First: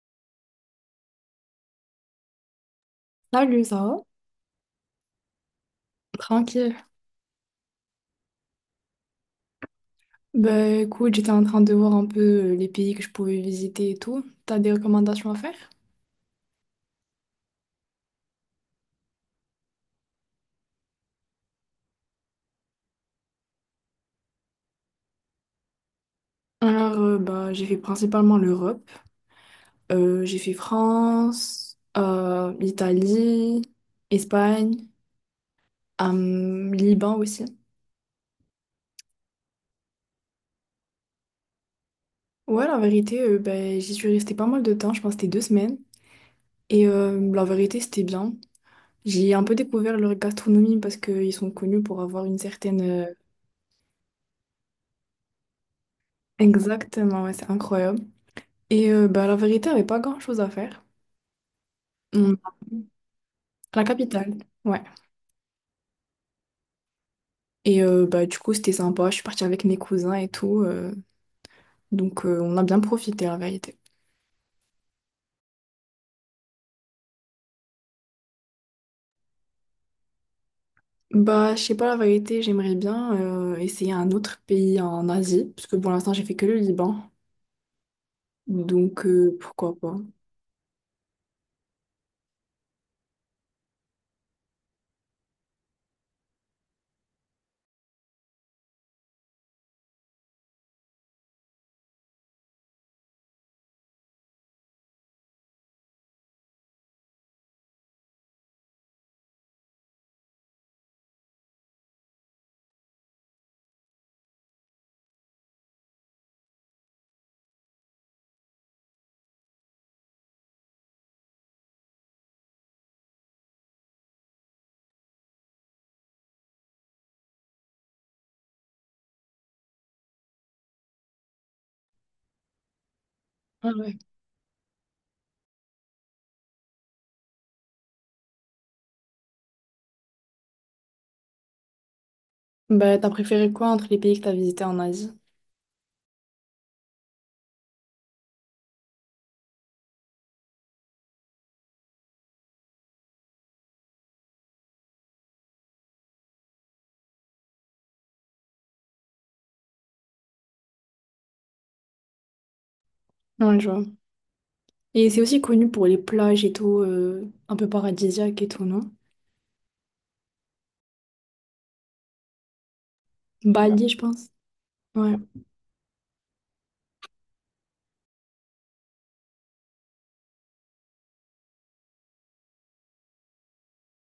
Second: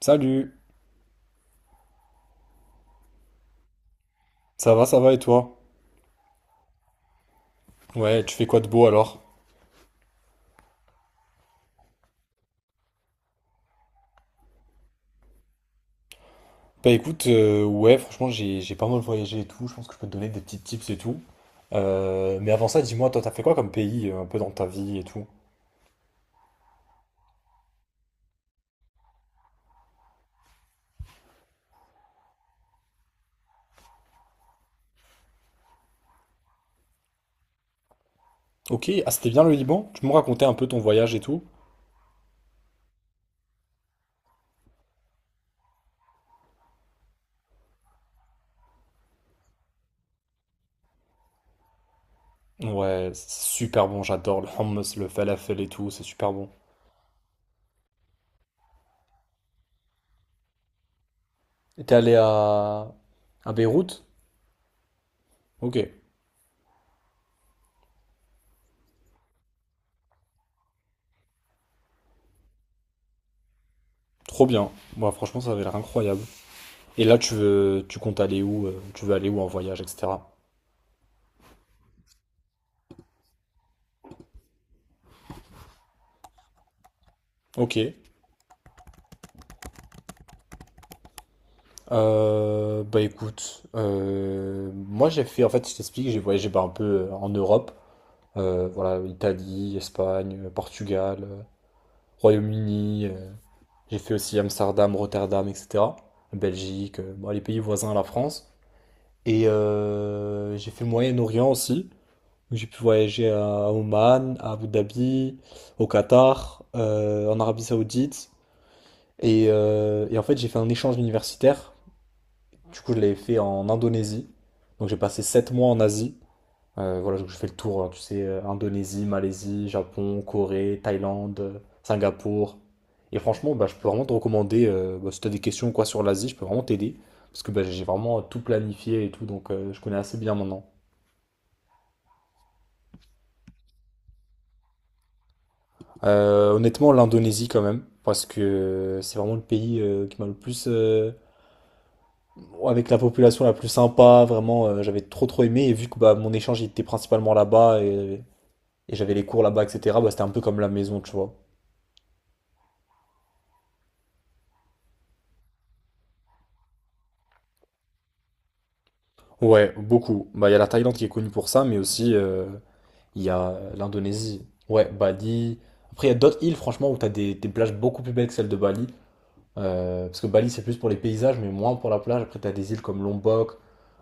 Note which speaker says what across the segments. Speaker 1: Salut,
Speaker 2: Salut, ça va?
Speaker 1: ça va et toi?
Speaker 2: Tranquille.
Speaker 1: Ouais, tu fais quoi de beau alors?
Speaker 2: Bah écoute, j'étais en train de voir un peu les pays que je pouvais visiter et tout. T'as des recommandations à faire?
Speaker 1: Bah écoute, ouais, franchement, j'ai pas mal voyagé et tout, je pense que je peux te donner des petits tips et tout. Mais avant ça, dis-moi, toi, t'as fait quoi comme pays un peu dans ta vie et tout?
Speaker 2: Alors, bah, j'ai fait principalement l'Europe. J'ai fait France, Italie, Espagne, Liban aussi.
Speaker 1: Ok, ah, c'était bien le Liban? Tu me racontais un peu ton voyage et tout?
Speaker 2: Ouais, la vérité, bah, j'y suis restée pas mal de temps, je pense que c'était deux semaines. Et la vérité, c'était bien. J'ai un peu découvert leur gastronomie parce qu'ils sont connus pour avoir une certaine...
Speaker 1: Ouais, c'est super bon, j'adore le hummus, le falafel et tout, c'est super bon.
Speaker 2: Exactement, ouais, c'est incroyable. Et bah, la vérité, il n'y avait pas grand-chose à faire.
Speaker 1: Et t'es allé
Speaker 2: Mm.
Speaker 1: à
Speaker 2: À la
Speaker 1: Beyrouth?
Speaker 2: capitale, ouais.
Speaker 1: Ok,
Speaker 2: Et bah, du coup, c'était sympa. Je suis partie avec mes cousins et tout. Donc, on a bien profité, la vérité.
Speaker 1: trop bien. Moi, franchement, ça avait l'air incroyable. Et là, tu veux, tu comptes aller où? Tu veux aller où en voyage, etc.
Speaker 2: Bah, je sais pas, la vérité, j'aimerais bien essayer un autre pays en Asie. Parce que pour l'instant, j'ai fait que le Liban.
Speaker 1: Ok.
Speaker 2: Donc, pourquoi pas.
Speaker 1: Bah écoute, moi j'ai fait, en fait je t'explique, j'ai voyagé bah, un peu en Europe. Voilà, Italie, Espagne, Portugal, Royaume-Uni, j'ai fait aussi Amsterdam, Rotterdam, etc. Belgique, bon, les pays voisins à la France. Et j'ai fait le Moyen-Orient aussi. Donc, j'ai pu voyager à Oman, à Abu Dhabi, au Qatar, en Arabie Saoudite. Et en fait j'ai fait un échange universitaire. Du coup, je l'avais fait en Indonésie. Donc, j'ai passé 7 mois en Asie. Voilà, donc je fais le tour, hein, tu sais, Indonésie, Malaisie, Japon, Corée, Thaïlande, Singapour. Et franchement, bah,
Speaker 2: Ah
Speaker 1: je peux
Speaker 2: ouais.
Speaker 1: vraiment te recommander, bah, si tu as des questions ou quoi sur l'Asie, je peux vraiment t'aider. Parce que bah, j'ai vraiment tout planifié et tout, donc je connais assez bien maintenant.
Speaker 2: Bah, t'as préféré quoi entre les pays que t'as visités en Asie?
Speaker 1: Honnêtement, l'Indonésie quand même, parce que c'est vraiment le pays qui m'a le plus... avec la population la plus sympa, vraiment, j'avais trop trop aimé. Et vu que bah, mon échange il était principalement là-bas, et j'avais les cours là-bas, etc. Bah, c'était un peu comme la maison, tu vois.
Speaker 2: Ouais, je vois. Et c'est aussi connu pour les plages et tout, un peu paradisiaque et tout, non?
Speaker 1: Ouais, beaucoup. Bah, il y a la Thaïlande qui est connue pour ça, mais aussi il y a
Speaker 2: Bali, je pense.
Speaker 1: l'Indonésie. Ouais,
Speaker 2: Ouais.
Speaker 1: Bali. Après, il y a d'autres îles, franchement, où tu as des plages beaucoup plus belles que celles de Bali. Parce que Bali, c'est plus pour les paysages, mais moins pour la plage. Après, tu as des îles comme Lombok,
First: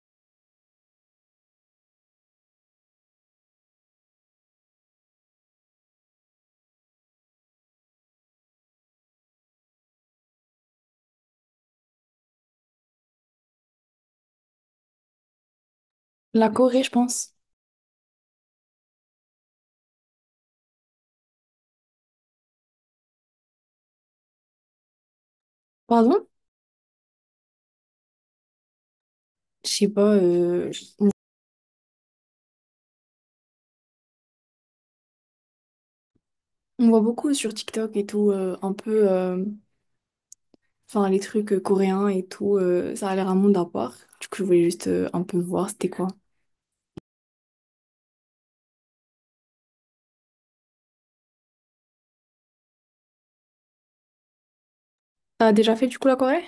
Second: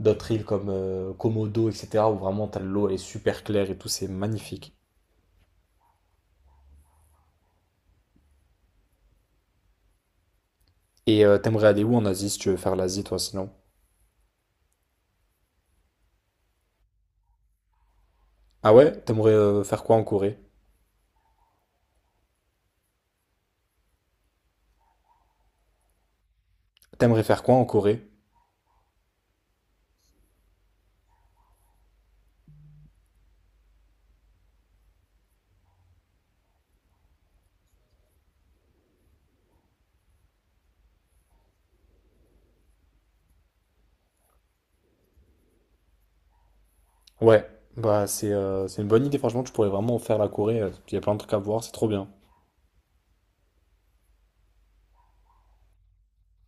Speaker 1: d'autres îles comme Komodo, etc. où vraiment, tu as l'eau, elle est super claire et tout, c'est magnifique. Et t'aimerais aller où en Asie si tu veux faire l'Asie, toi, sinon?
Speaker 2: La Corée, je pense.
Speaker 1: Ah ouais? T'aimerais faire quoi en Corée?
Speaker 2: Pardon?
Speaker 1: T'aimerais faire quoi en Corée?
Speaker 2: Je sais pas, on voit beaucoup sur TikTok et tout, un peu, enfin les trucs coréens et tout, ça a l'air un monde à part. Du coup, je voulais juste un peu voir c'était quoi.
Speaker 1: Ouais, bah c'est une bonne idée, franchement, tu pourrais vraiment faire la Corée, il y a plein de trucs à voir, c'est trop bien.
Speaker 2: T'as déjà fait du coup la Corée?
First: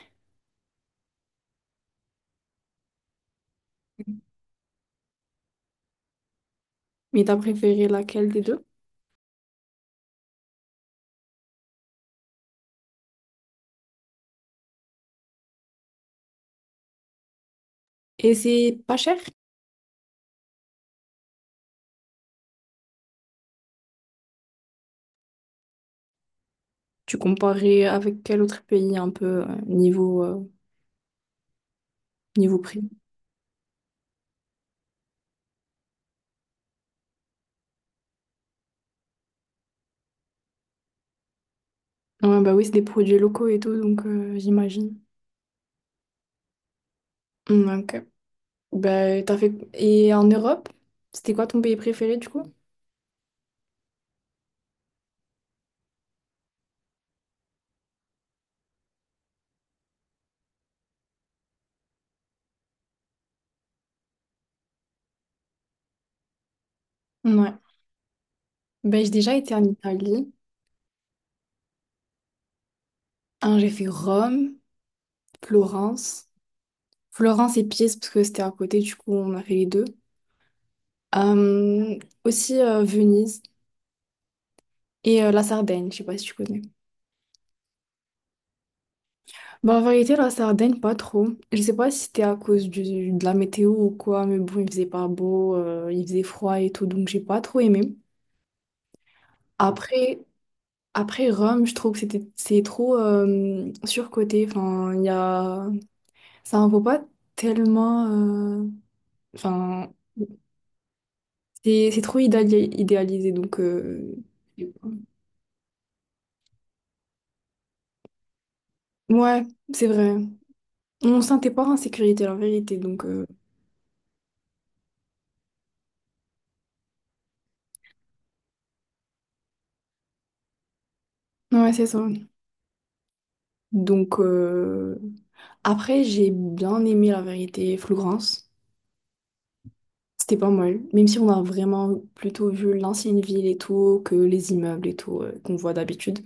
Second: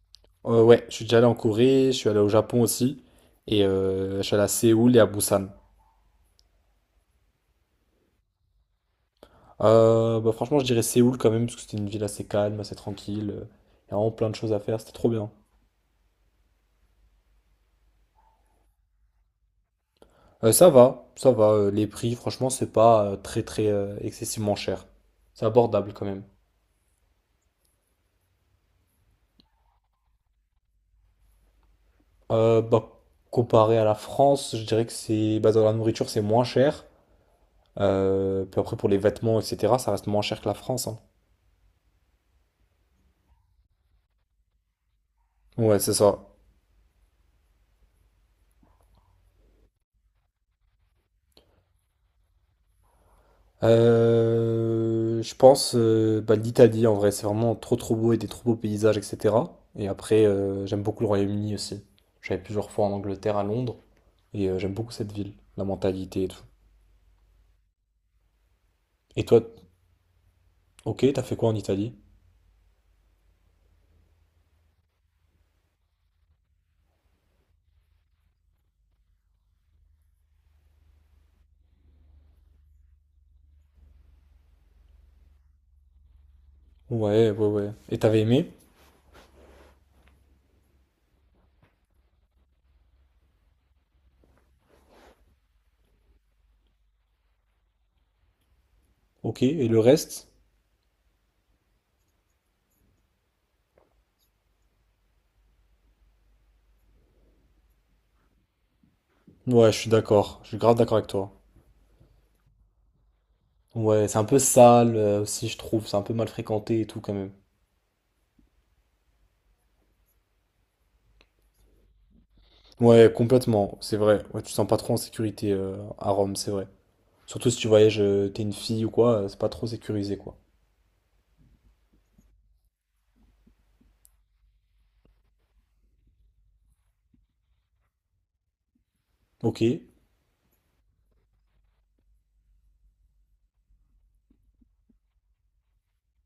Speaker 1: Ouais, je suis déjà allé en Corée, je suis allé au Japon aussi, et je suis allé à Séoul et à Busan.
Speaker 2: Mais t'as préféré laquelle des deux?
Speaker 1: Bah franchement, je dirais Séoul quand même, parce que c'était une ville assez calme, assez tranquille, il y a vraiment plein de choses à faire, c'était trop bien.
Speaker 2: Et c'est pas cher?
Speaker 1: Ça va, ça va, les prix, franchement, c'est pas très très excessivement cher. C'est abordable quand même.
Speaker 2: Tu comparais avec quel autre pays un peu niveau prix?
Speaker 1: Bah, comparé à la France, je dirais que c'est, bah, dans la nourriture, c'est moins cher. Puis après, pour les vêtements, etc., ça reste moins cher que la France, hein.
Speaker 2: Ouais, bah oui, c'est des produits locaux et tout, donc j'imagine.
Speaker 1: Ouais, c'est ça.
Speaker 2: Mm, ok. Bah, t'as fait... Et en Europe, c'était quoi ton pays préféré du coup?
Speaker 1: Je pense bah, l'Italie, en vrai, c'est vraiment trop trop beau et des trop beaux paysages, etc. Et après, j'aime beaucoup le Royaume-Uni aussi. J'avais plusieurs fois en Angleterre, à Londres, et j'aime beaucoup cette ville, la mentalité et tout.
Speaker 2: Ouais. Ben, j'ai
Speaker 1: Et
Speaker 2: déjà
Speaker 1: toi,
Speaker 2: été en Italie.
Speaker 1: ok, t'as fait quoi en Italie?
Speaker 2: Un, j'ai fait Rome, Florence. Florence et Pise, parce que c'était à côté, du coup, on a fait les deux. Euh, aussi Venise et la Sardaigne, je sais pas si tu connais.
Speaker 1: Ouais, ouais, ouais. Et t'avais aimé?
Speaker 2: Bah, en vérité, la Sardaigne, pas trop. Je sais pas si c'était à cause de la météo ou quoi, mais bon, il faisait pas beau, il faisait froid et tout, donc j'ai pas trop aimé.
Speaker 1: Ok, et le
Speaker 2: Après,
Speaker 1: reste?
Speaker 2: après Rome, je trouve que c'est trop surcoté. Enfin, il y a... Ça en vaut pas tellement...
Speaker 1: Ouais, je suis
Speaker 2: Enfin,
Speaker 1: d'accord, je suis grave d'accord avec toi.
Speaker 2: c'est trop idéalisé, donc...
Speaker 1: Ouais, c'est un peu sale aussi, je trouve, c'est un peu mal fréquenté et tout quand même.
Speaker 2: Ouais, c'est vrai. On se sentait pas en sécurité, en vérité, donc...
Speaker 1: Ouais, complètement, c'est vrai. Ouais, tu te sens pas trop en sécurité à Rome, c'est vrai. Surtout si tu voyages, t'es une fille ou quoi, c'est pas trop sécurisé, quoi.
Speaker 2: Ouais, c'est ça. Donc, après, j'ai bien aimé, la vérité, Flougrance.
Speaker 1: Ok.
Speaker 2: C'était pas mal, même si on a vraiment plutôt vu l'ancienne ville et tout, que les immeubles et tout, qu'on voit d'habitude.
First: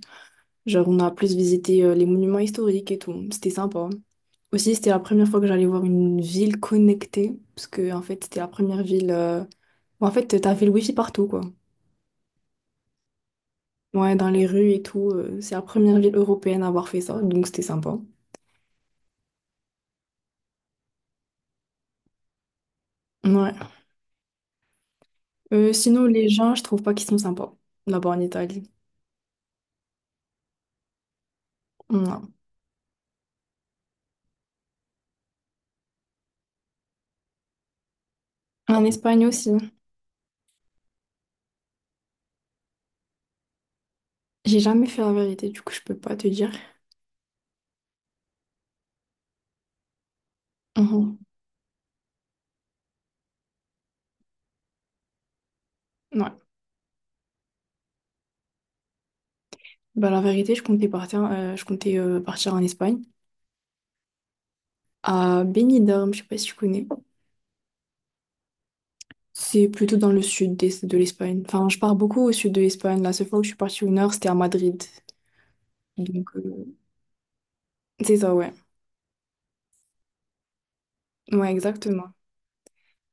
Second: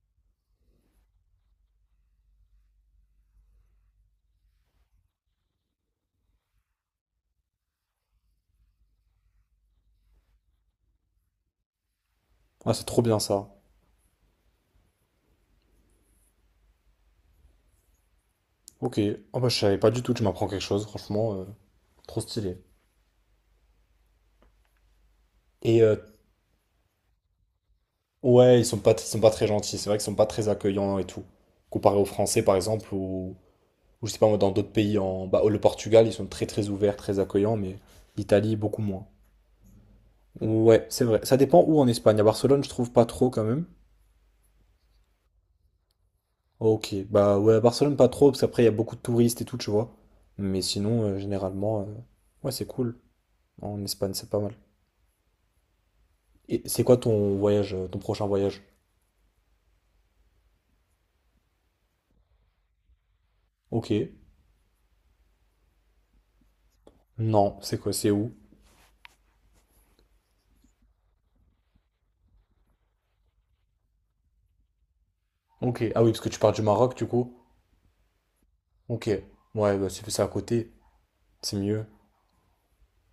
Speaker 2: Genre, on a plus visité, les monuments historiques et tout. C'était sympa. Aussi, c'était la première fois que j'allais voir une ville connectée, parce que en fait, c'était la première ville. Où, en fait, t'avais le wifi partout, quoi.
Speaker 1: Ah, c'est trop bien ça.
Speaker 2: Ouais, dans les rues et tout. C'est la première ville européenne à avoir fait ça, donc c'était sympa.
Speaker 1: Ok. Ah bah, je savais pas du tout, tu m'apprends quelque chose, franchement. Trop stylé.
Speaker 2: Ouais.
Speaker 1: Et
Speaker 2: Sinon, les gens, je trouve pas qu'ils sont sympas là-bas en
Speaker 1: ouais, ils
Speaker 2: Italie.
Speaker 1: sont pas, ils sont pas très gentils, c'est vrai qu'ils sont pas très accueillants et tout. Comparé aux
Speaker 2: Non.
Speaker 1: Français, par exemple, ou je sais pas moi, dans d'autres pays, en, bah, le Portugal, ils sont très très ouverts, très accueillants, mais l'Italie, beaucoup
Speaker 2: En
Speaker 1: moins.
Speaker 2: Espagne aussi.
Speaker 1: Ouais, c'est vrai. Ça dépend où en Espagne. À Barcelone, je trouve pas trop quand même.
Speaker 2: J'ai jamais fait la vérité, du coup, je peux pas te dire.
Speaker 1: Ok, bah ouais, à Barcelone pas trop, parce qu'après il y a beaucoup de touristes et tout, tu vois. Mais sinon,
Speaker 2: Mhm.
Speaker 1: généralement, ouais, c'est cool. En Espagne, c'est pas mal.
Speaker 2: Ouais.
Speaker 1: Et c'est quoi ton voyage, ton prochain voyage?
Speaker 2: Bah, la vérité, je comptais partir en Espagne,
Speaker 1: Ok.
Speaker 2: à Benidorm, je sais pas si tu connais.
Speaker 1: Non, c'est quoi, c'est où?
Speaker 2: C'est plutôt dans le sud de l'Espagne. Enfin, je pars beaucoup au sud de l'Espagne. La seule fois où je suis partie au nord, c'était à Madrid.
Speaker 1: Ok. Ah oui, parce que
Speaker 2: Donc,
Speaker 1: tu pars du Maroc, du coup.
Speaker 2: c'est ça, ouais.
Speaker 1: Ok. Ouais, bah c'est à côté,
Speaker 2: Ouais,
Speaker 1: c'est mieux.
Speaker 2: exactement.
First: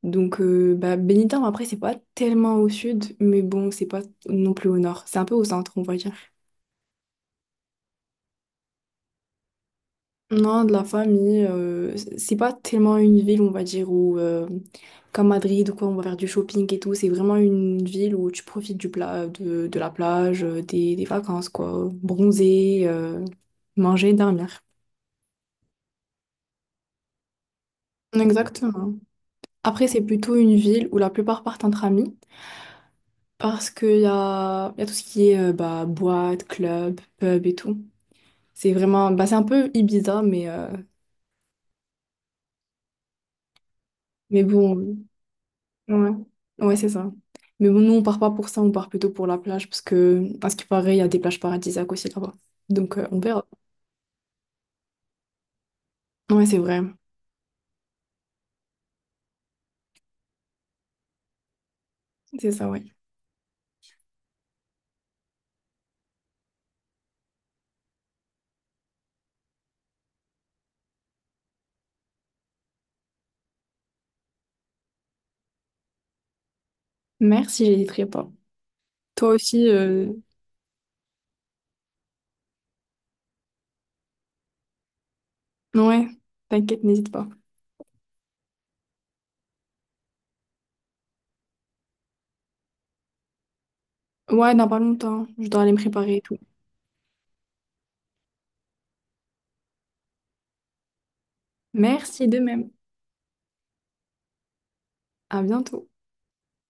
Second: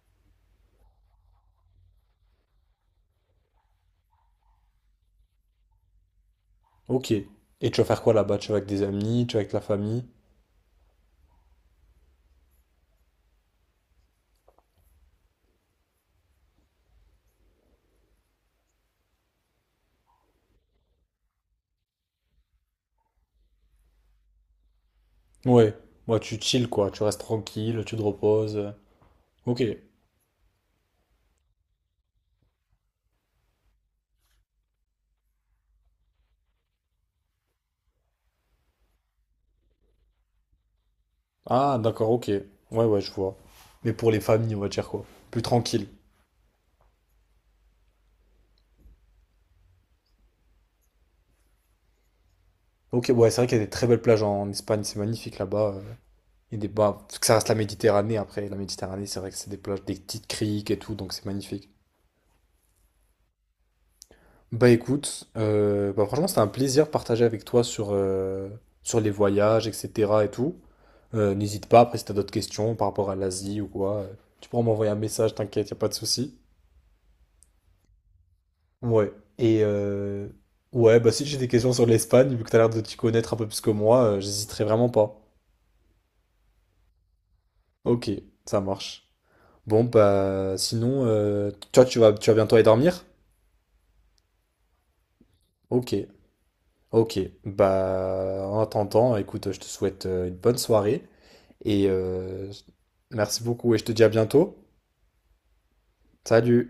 Speaker 2: Donc, bah, Benidorm, après, c'est pas tellement au sud, mais bon, c'est pas non plus au nord. C'est un peu au centre, on va dire.
Speaker 1: Ok. Et tu vas faire quoi là-bas? Tu vas avec des amis, tu vas avec la famille?
Speaker 2: Non, de la famille, c'est pas tellement une ville, on va dire, où, comme Madrid, ou quoi, on va faire du shopping et tout. C'est vraiment une ville où tu profites de la plage, des vacances, quoi. Bronzer, manger, dormir.
Speaker 1: Ouais. Ouais, tu chill quoi, tu restes tranquille, tu te reposes.
Speaker 2: Exactement.
Speaker 1: Ok.
Speaker 2: Après, c'est plutôt une ville où la plupart partent entre amis parce y a tout ce qui est bah, boîte, club, pub et tout. C'est vraiment, bah, c'est un peu Ibiza,
Speaker 1: Ah, d'accord, ok. Ouais, ouais, je vois. Mais pour les
Speaker 2: mais
Speaker 1: familles, on va dire
Speaker 2: bon,
Speaker 1: quoi? Plus tranquille.
Speaker 2: ouais, ouais, c'est ça. Mais bon, nous, on part pas pour ça, on part plutôt pour la plage parce que, à ce qui paraît, il y a des plages paradisiaques aussi là-bas. Donc,
Speaker 1: Ok,
Speaker 2: on
Speaker 1: ouais, c'est vrai
Speaker 2: verra.
Speaker 1: qu'il y a des très belles plages en Espagne, c'est magnifique là-bas.
Speaker 2: Ouais,
Speaker 1: Il y
Speaker 2: c'est
Speaker 1: a des
Speaker 2: vrai.
Speaker 1: bah, parce que ça reste la Méditerranée après. La Méditerranée, c'est vrai que c'est des plages, des petites criques et tout, donc c'est magnifique.
Speaker 2: C'est ça, ouais.
Speaker 1: Bah écoute, bah, franchement, c'était un plaisir de partager avec toi sur, sur les voyages, etc. et tout. N'hésite pas, après, si t'as d'autres questions par rapport à l'Asie ou quoi, tu pourras m'envoyer un message, t'inquiète, y a pas de souci.
Speaker 2: Merci, j'hésiterai pas.
Speaker 1: Ouais,
Speaker 2: Toi
Speaker 1: et
Speaker 2: aussi,
Speaker 1: ouais, bah si j'ai des questions sur l'Espagne, vu que t'as l'air de t'y connaître un peu plus que moi, j'hésiterai vraiment pas.
Speaker 2: ouais, t'inquiète, n'hésite pas.
Speaker 1: Ok, ça marche. Bon, bah, sinon, toi, tu vas bientôt aller dormir?
Speaker 2: Ouais, dans pas longtemps, je dois aller me
Speaker 1: Ok,
Speaker 2: préparer et tout.
Speaker 1: ok. Bah, en attendant, écoute, je te souhaite une bonne soirée et
Speaker 2: Merci de même.
Speaker 1: merci beaucoup et je te dis à bientôt.
Speaker 2: À bientôt.
Speaker 1: Salut!